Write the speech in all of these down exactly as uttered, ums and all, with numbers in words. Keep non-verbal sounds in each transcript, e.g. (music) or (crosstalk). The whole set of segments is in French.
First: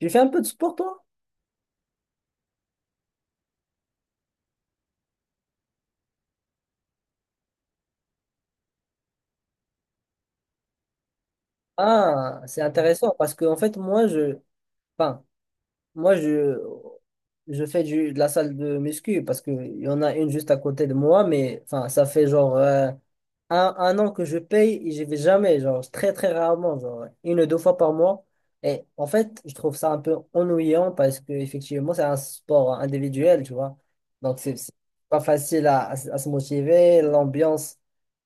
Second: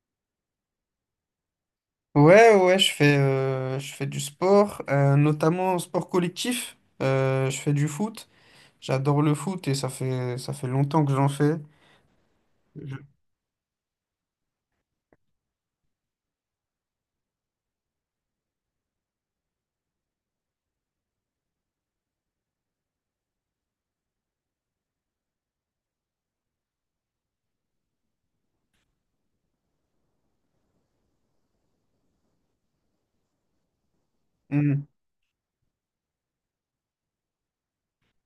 J'ai fait un peu de sport, toi? Ouais, ouais, ouais, je fais, euh, je fais du sport, euh, notamment sport collectif. Euh, je fais du foot. J'adore le foot et ça fait, ça fait longtemps que j'en fais. Ah, c'est intéressant parce que, en fait, moi, je, enfin, moi, je, je fais du, de la salle de muscu parce qu'il y en a une juste à côté de moi, mais, enfin, ça fait genre euh, un, un an que je paye et j'y vais jamais, genre très très rarement, genre une ou deux fois par mois. Et en fait, je trouve ça un peu ennuyant parce que effectivement, c'est un sport individuel, tu vois. Donc c'est c'est Mm. pas facile à, à se à se motiver, l'ambiance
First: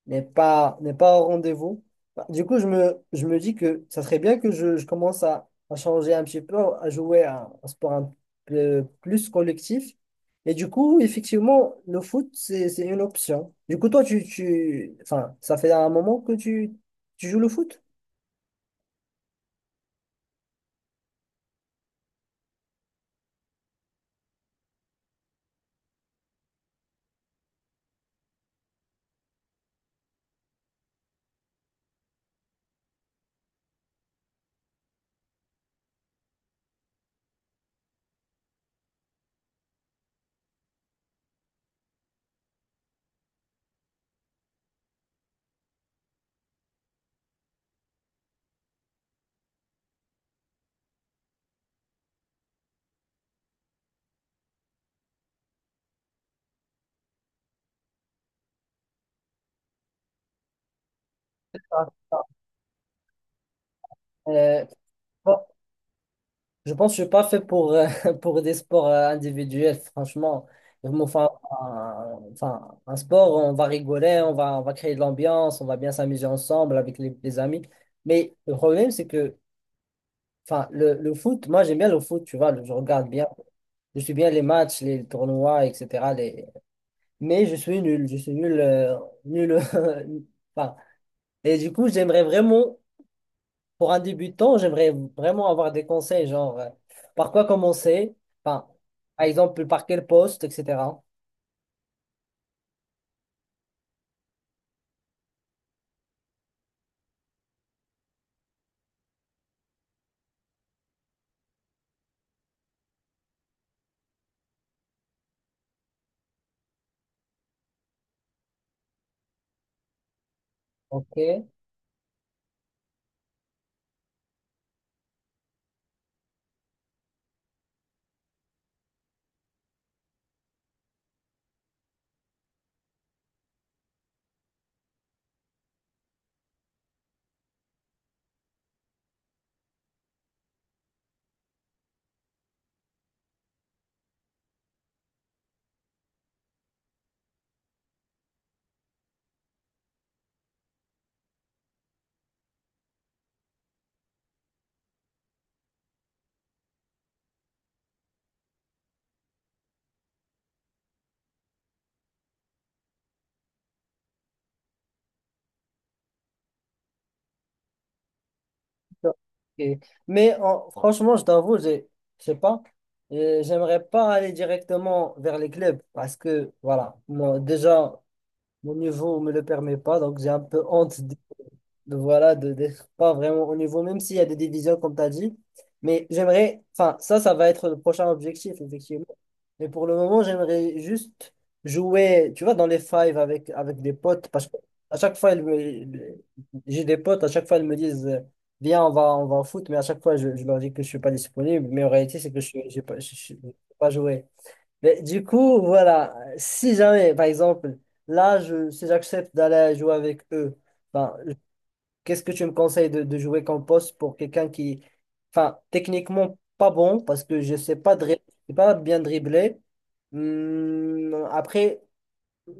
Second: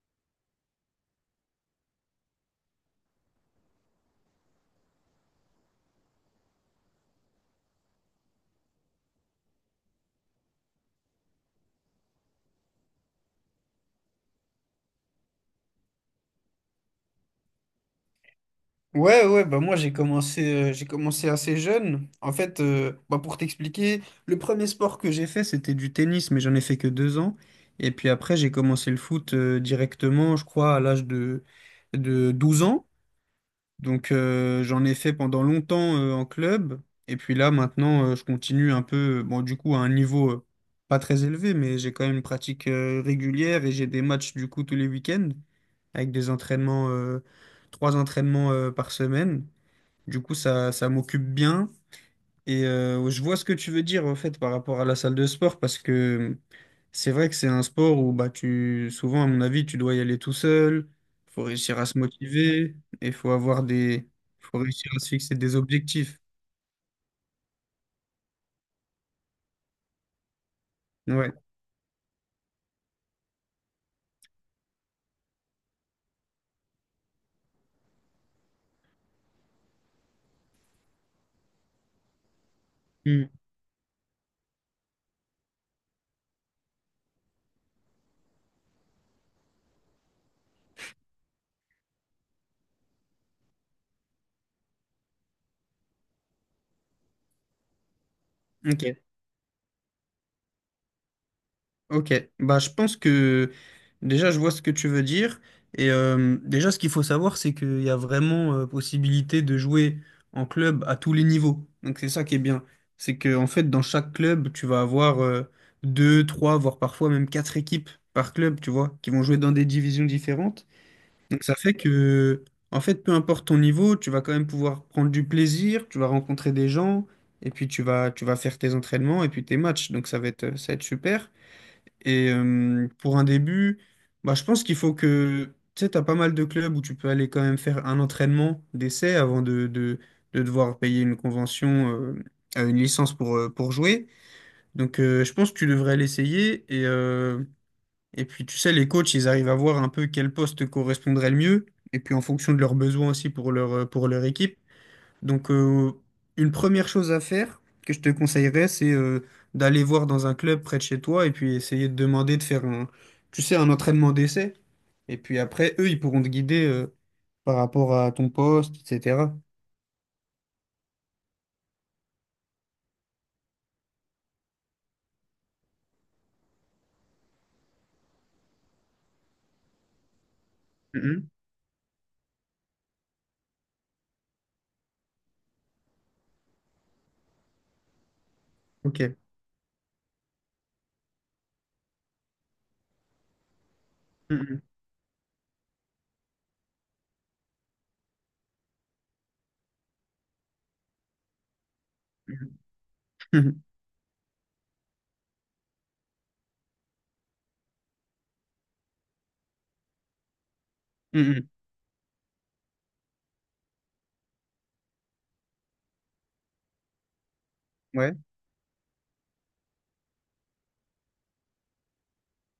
n'est pas n'est pas au rendez-vous. Bah, du coup, je me, je me dis que ça serait bien que je, je commence à, à changer un petit peu, à jouer à un sport un peu plus collectif. Et du coup, effectivement, le foot, c'est, c'est une option. Du coup, toi, tu, tu, enfin, ça fait un moment que tu, tu joues le foot? Ouais, ouais, bah moi j'ai commencé, euh, j'ai commencé assez jeune. En fait, euh, bah pour t'expliquer, le premier sport que j'ai fait, c'était du tennis, mais j'en ai fait que deux ans. Et puis après, j'ai commencé le foot, euh, directement, je crois, à l'âge de, de douze ans. Donc euh, j'en ai fait pendant longtemps euh, en club. Et puis là maintenant euh, je continue un peu, euh, bon du coup à un niveau euh, pas très élevé, mais j'ai quand même une pratique euh, régulière et j'ai des matchs du coup tous les week-ends avec des entraînements, euh, trois entraînements euh, par semaine. Du coup ça, ça m'occupe bien. Et euh, je vois ce que tu veux dire en fait par rapport à la salle de sport parce que c'est vrai que c'est un sport où bah tu souvent à mon avis tu dois y aller tout seul, faut réussir à Ah, se ah. motiver et faut avoir des faut Euh, réussir à se fixer bon, des objectifs. je pense que je suis pas fait pour, euh, (laughs) pour des sports euh, individuels, franchement. Enfin, Ouais. un, enfin, un sport, on va rigoler, on va, on va créer de l'ambiance, on va bien s'amuser ensemble avec les, les amis. Mais le problème, c'est que, enfin, le, le foot, moi, j'aime bien le foot, tu vois, je regarde Hmm. bien, je suis bien les matchs, les tournois, et cetera, les, mais je suis nul, je suis nul, euh, nul. (laughs) euh, Enfin, et du coup, j'aimerais vraiment, pour un débutant, j'aimerais vraiment avoir des conseils, genre euh, par quoi commencer, enfin, Ok. par exemple, par quel poste, et cetera. Ok, bah je pense que déjà je vois ce que tu veux dire et euh, déjà ce qu'il faut savoir c'est qu'il y a vraiment euh, possibilité de jouer en club à tous les niveaux. Donc c'est ça qui est bien, c'est que en fait dans chaque club tu vas avoir euh, deux, trois, voire parfois même quatre équipes par club, tu vois, qui vont jouer dans des divisions différentes. Ok. Donc ça fait que en fait peu importe ton niveau, tu vas quand même pouvoir prendre du plaisir, tu vas rencontrer des gens et puis tu vas tu vas faire tes entraînements et puis tes matchs. Donc ça va être ça va être super. Et euh, pour un début, bah, je pense qu'il faut que, tu sais, tu as pas mal de clubs où tu peux aller quand même faire un entraînement d'essai avant de, de, de devoir payer une convention, euh, euh, une licence pour, euh, pour jouer. Donc euh, je pense que tu devrais l'essayer. Et, euh, et puis, tu sais, les coachs, ils arrivent à voir un peu quel poste correspondrait le mieux. Et puis en fonction de leurs besoins aussi pour leur, euh, pour leur équipe. Donc, euh, une première chose à faire que je te conseillerais, c'est euh, d'aller voir dans un club près de chez toi et puis essayer de demander de faire un, tu sais, un entraînement d'essai. Et puis après, eux, ils pourront te guider euh, par rapport à ton poste, Ok. et cetera. Mais en- franchement, je t'avoue, j'ai- je sais pas, euh, j'aimerais pas aller directement vers les clubs parce que, voilà, moi, déjà, mon niveau me le permet pas, donc j'ai un peu honte Mhm. de voilà, de, d'être pas vraiment au niveau, même s'il y a des divisions, comme tu as dit. Mais j'aimerais, enfin, ça, ça va être le prochain objectif, effectivement. Ok. Mais pour le moment, j'aimerais juste jouer, tu vois, dans les fives avec, avec des potes, parce que Mhm. à chaque fois, ils me- j'ai des potes, à chaque fois, ils me disent, euh, viens, on va, on va au foot, mais à chaque fois, je, je leur dis que je suis pas disponible, mais en réalité, c'est que je Mhm. suis- j'ai pas, je, je- je peux Mhm. pas joué. Mais du coup, voilà, si jamais, par exemple, là, je, si j'accepte d'aller jouer avec eux, ben, Mhm. (laughs) qu'est-ce que tu me conseilles de, de jouer comme poste pour quelqu'un qui, enfin, techniquement pas bon parce que je sais pas Ouais. dribbler, je sais pas bien dribbler. Hum, après,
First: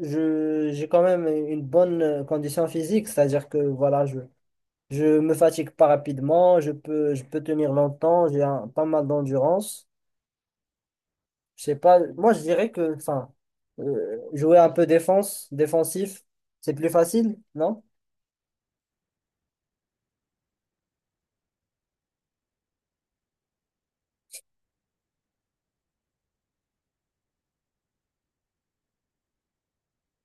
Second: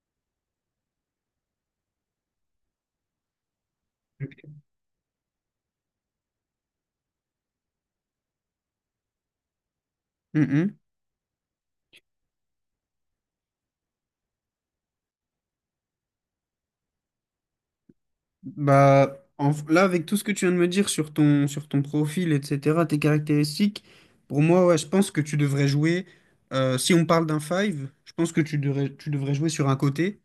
je, j'ai quand même une bonne euh, condition physique, c'est-à-dire que voilà, je, Ok. je me fatigue pas rapidement, je peux, je peux tenir longtemps, j'ai un- pas mal d'endurance. Mhm. Je sais pas, moi je dirais que, enfin, euh, jouer un peu défense, défensif, c'est plus facile, non? Bah, en- là, avec tout ce que tu viens de me dire sur ton, sur ton profil, et cetera, tes caractéristiques, pour moi, ouais, je pense que tu devrais jouer, euh, si on parle d'un five, je pense que tu devrais, tu devrais jouer sur un côté,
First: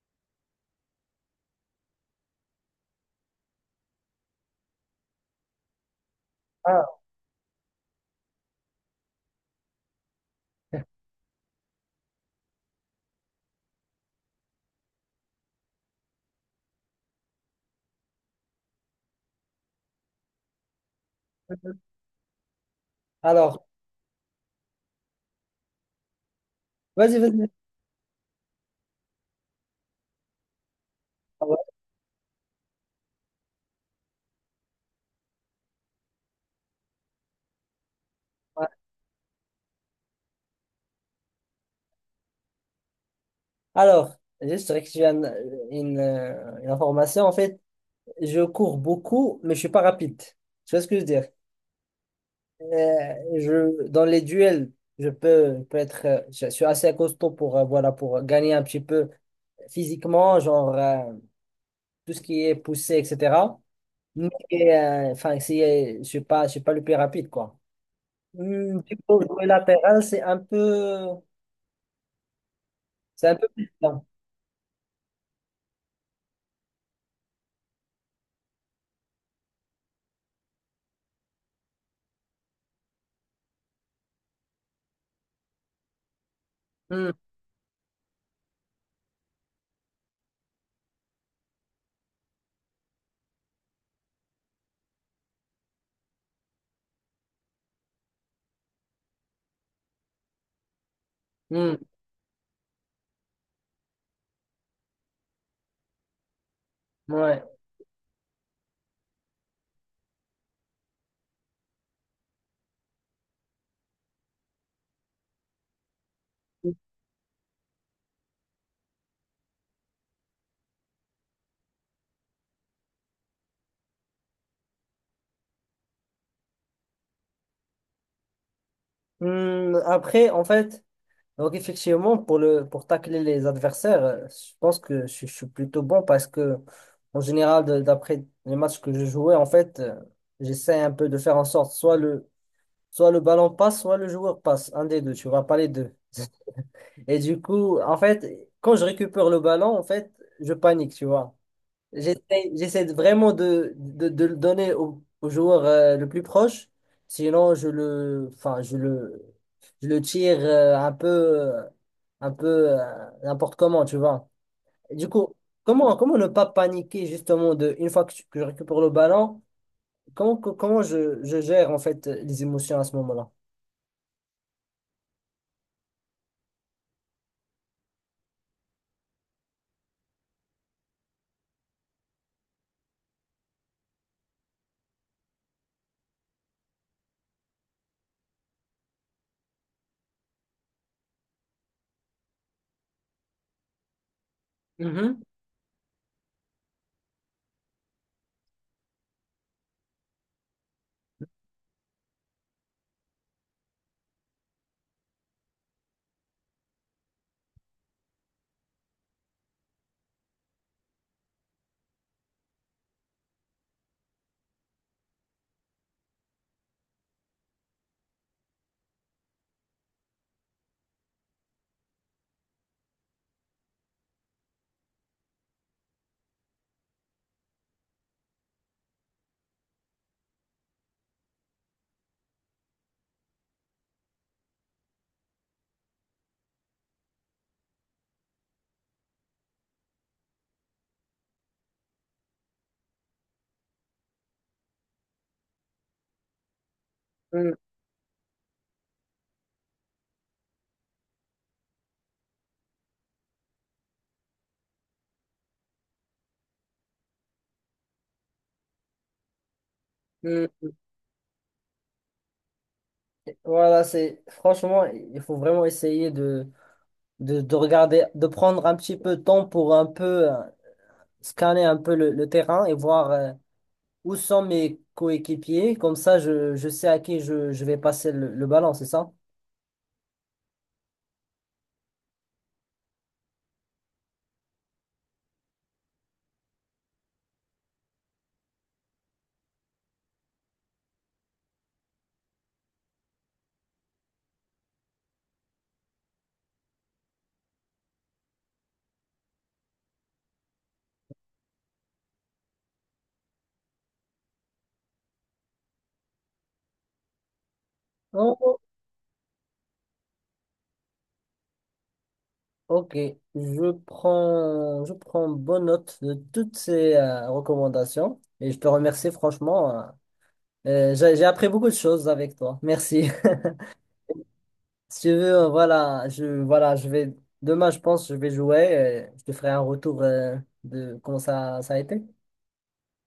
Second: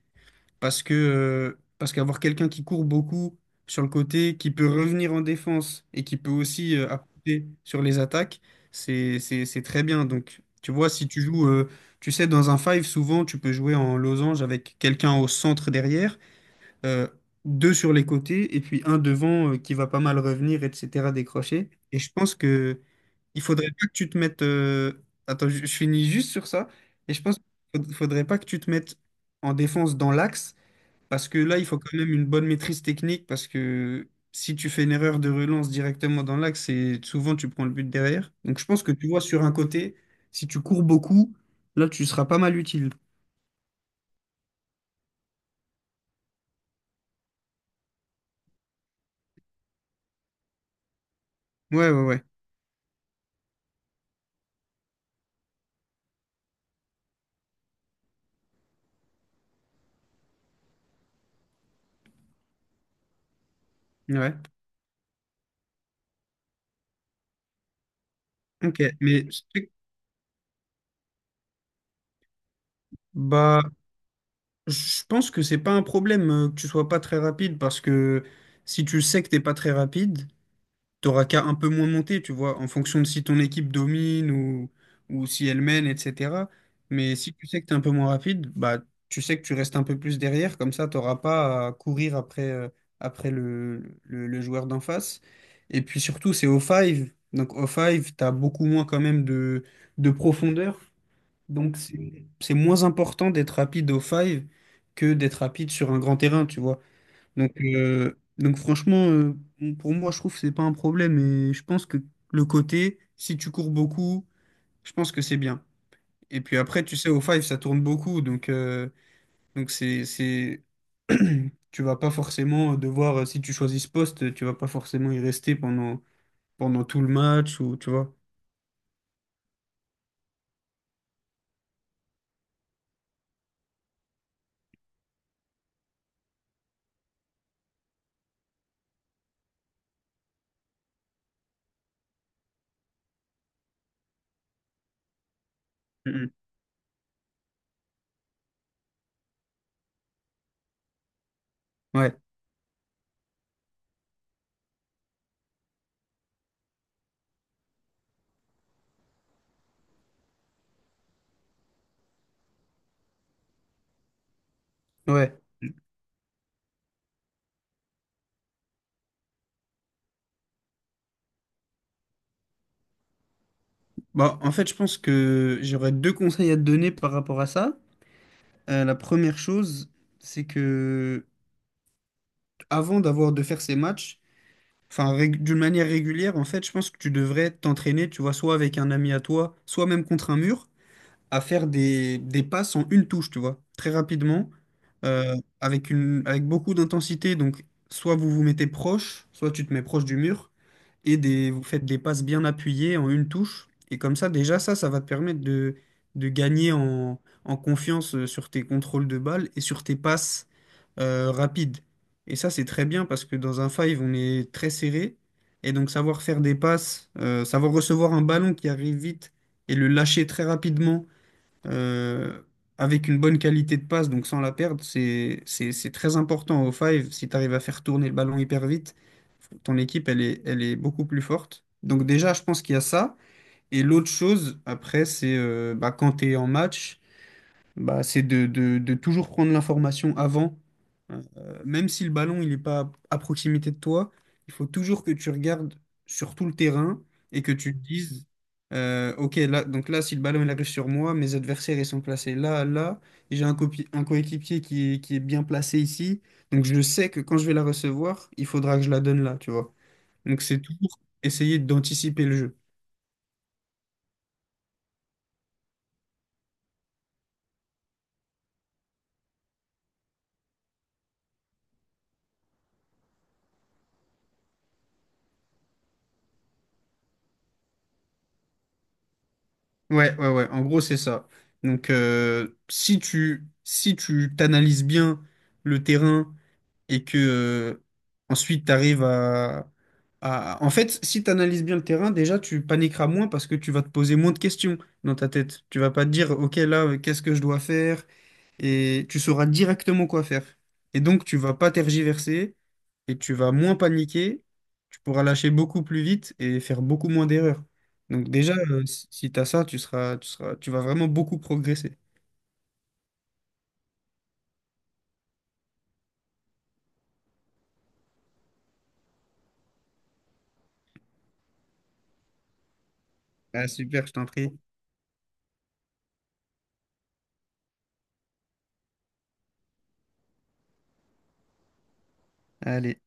parce que, euh, parce qu'avoir quelqu'un qui court beaucoup sur le côté, qui peut revenir en défense et qui peut aussi Ah. euh, apporter sur les attaques, c'est, c'est, c'est très bien. Donc, tu vois, si tu joues, euh, tu sais, dans un five, souvent, tu peux jouer en losange avec quelqu'un au centre derrière euh, deux sur les côtés et puis un devant euh, qui va pas mal revenir, et cetera, décrocher. Et je pense que il Alors, faudrait pas que tu te mettes. euh, Attends, je, je finis juste sur ça. Et vas-y, je pense vas-y. qu'il faudrait pas que tu te mettes en défense dans l'axe parce que Ah ouais. là, il faut quand même une bonne maîtrise technique parce que si tu fais une erreur de relance directement dans l'axe, c'est souvent tu prends le but derrière. Donc je pense que tu vois sur un côté, si tu cours beaucoup, là, tu seras pas mal utile. Alors, juste rectifier un- une, euh, une information. En fait, je cours beaucoup, mais je suis pas rapide. Tu vois ce que je veux dire? Ouais, ouais, ouais. Euh, je, dans les duels, je peux, je peux être, euh, je suis assez costaud pour, euh, voilà, pour gagner un petit peu physiquement, genre euh, tout ce qui est poussé, et cetera. Mais Ouais. euh, enfin, si, euh, je suis pas, je suis pas le plus rapide, quoi. Hmm, Ok, du coup, jouer mais latéral, c'est un peu, c'est un peu bah plus lent. je pense que c'est pas un problème euh, que tu sois pas très rapide parce que si tu sais que t'es pas très rapide, t'auras qu'à un peu moins monter, tu vois, en fonction de si ton équipe domine ou, ou si elle mène, et cetera. Hmm, Mais si tu sais que t'es un peu moins rapide, bah tu sais que tu restes un peu plus derrière, comme ça t'auras pas à courir après, euh, après le, le, le joueur d'en face. Et puis surtout, c'est au five, donc au five, t'as beaucoup moins quand même de, de profondeur. hmm, Donc, c'est c'est moins important d'être rapide au five que d'être rapide sur un grand terrain, tu vois. ouais. Donc, euh, donc franchement, euh, pour moi, je trouve que c'est pas un problème. Et je pense que le côté, si tu cours beaucoup, je pense que c'est bien. Et puis après, tu sais, au five, ça tourne beaucoup. Donc, euh, donc c'est, c'est... (clears throat) Tu vas pas forcément devoir, euh, si tu choisis ce poste, tu vas pas forcément y rester pendant, pendant tout le match ou, tu vois. Hmm, après, en fait. Donc effectivement, pour le pour tacler les adversaires, euh, je pense que je, je suis plutôt bon parce que en général, de- d'après les matchs que je jouais, en fait, euh, j'essaie un peu de faire en sorte soit le soit le ballon passe, soit le joueur passe, un des deux, tu vois, pas les deux. Mhm. (laughs) Et du coup, en fait, quand je récupère le ballon, en fait, je panique, tu vois. Ouais, J'essaie, j'essaie de- vraiment de, de, de le donner au, au joueur euh, le plus proche. Sinon, je le, enfin, je le, je le tire euh, un peu, euh, un peu euh, n'importe comment, tu vois. Et du coup, ouais. comment, comment ne pas paniquer justement de, une fois que, tu- que je récupère le ballon, comment, co- comment je, je gère en fait les émotions à ce moment-là? Bah, en fait, je pense que j'aurais deux conseils à te donner par rapport à ça. Euh, la première chose, c'est que avant d'avoir de faire ces matchs, enfin rég- d'une manière régulière, en fait, je pense que tu devrais t'entraîner, tu vois, soit avec un ami à toi, soit même contre un mur, à faire des, des passes en une touche, tu vois, très rapidement, Mhm. euh, avec une, avec beaucoup d'intensité. Donc, soit vous vous mettez proche, soit tu te mets proche du mur. Et des, vous faites des passes bien appuyées en une touche. Et comme ça, déjà, ça, ça va te permettre de, de gagner en, en confiance euh, sur tes contrôles de balle et sur tes passes euh, rapides. Et ça, c'est très bien parce que dans un five, on est très serré. Et donc, savoir faire des passes, euh, savoir recevoir un ballon qui arrive vite et le lâcher très rapidement euh, avec une bonne qualité de passe, donc sans la perdre, c'est, c'est, c'est très important au five si tu arrives à faire tourner le ballon hyper vite ton équipe, elle est, elle est beaucoup plus forte. Donc déjà, je pense qu'il y a ça. Et l'autre chose, après, c'est euh, bah, quand tu es en match, bah, c'est de, de- de toujours prendre l'information avant. Euh, Même si le ballon, il n'est pas à proximité de toi, il faut toujours que tu regardes sur tout le terrain et que Mm, tu te dises, euh, OK, là, donc là, si le ballon, il arrive sur moi, mes adversaires, ils sont placés là, là, et j'ai un, copi- un coéquipier qui est, qui est bien placé ici. Donc je sais que quand je vais la recevoir, il faudra que je la donne là, tu vois. Donc c'est mm. toujours essayer d'anticiper le jeu. Voilà, c'est franchement, il faut vraiment essayer de, de, de regarder, de prendre un petit peu de temps pour un peu. euh, scanner un peu le, le terrain et voir euh, où sont mes coéquipiers. Comme ça, je, je sais à qui je, je vais passer le, le ballon, c'est ça? Ouais, ouais, ouais. En gros, c'est ça. Donc euh, si tu si tu t'analyses bien le terrain, et que euh, ensuite tu arrives à, à- En fait, si tu analyses bien le terrain, déjà tu paniqueras moins parce que tu vas te poser moins de questions dans ta tête. Tu vas pas te dire, OK, là, euh, qu'est-ce que je dois faire? Et tu sauras directement quoi faire. Et donc, tu vas pas tergiverser et tu vas moins paniquer. Tu pourras lâcher beaucoup plus vite et faire beaucoup moins d'erreurs. Donc déjà, Oh, euh, si si tu as ça, tu seras, tu seras, tu vas vraiment beaucoup progresser. ok, je prends, je prends bonne note de toutes ces euh, recommandations et je te remercie franchement. euh, euh, j'ai j'ai appris beaucoup de choses avec toi. Merci. (laughs) Ah, super, je t'en prie. Si tu veux, euh, voilà, je, voilà, je vais, demain, je pense, je vais jouer. Euh, je te ferai un retour euh, de comment ça, ça a été. Allez.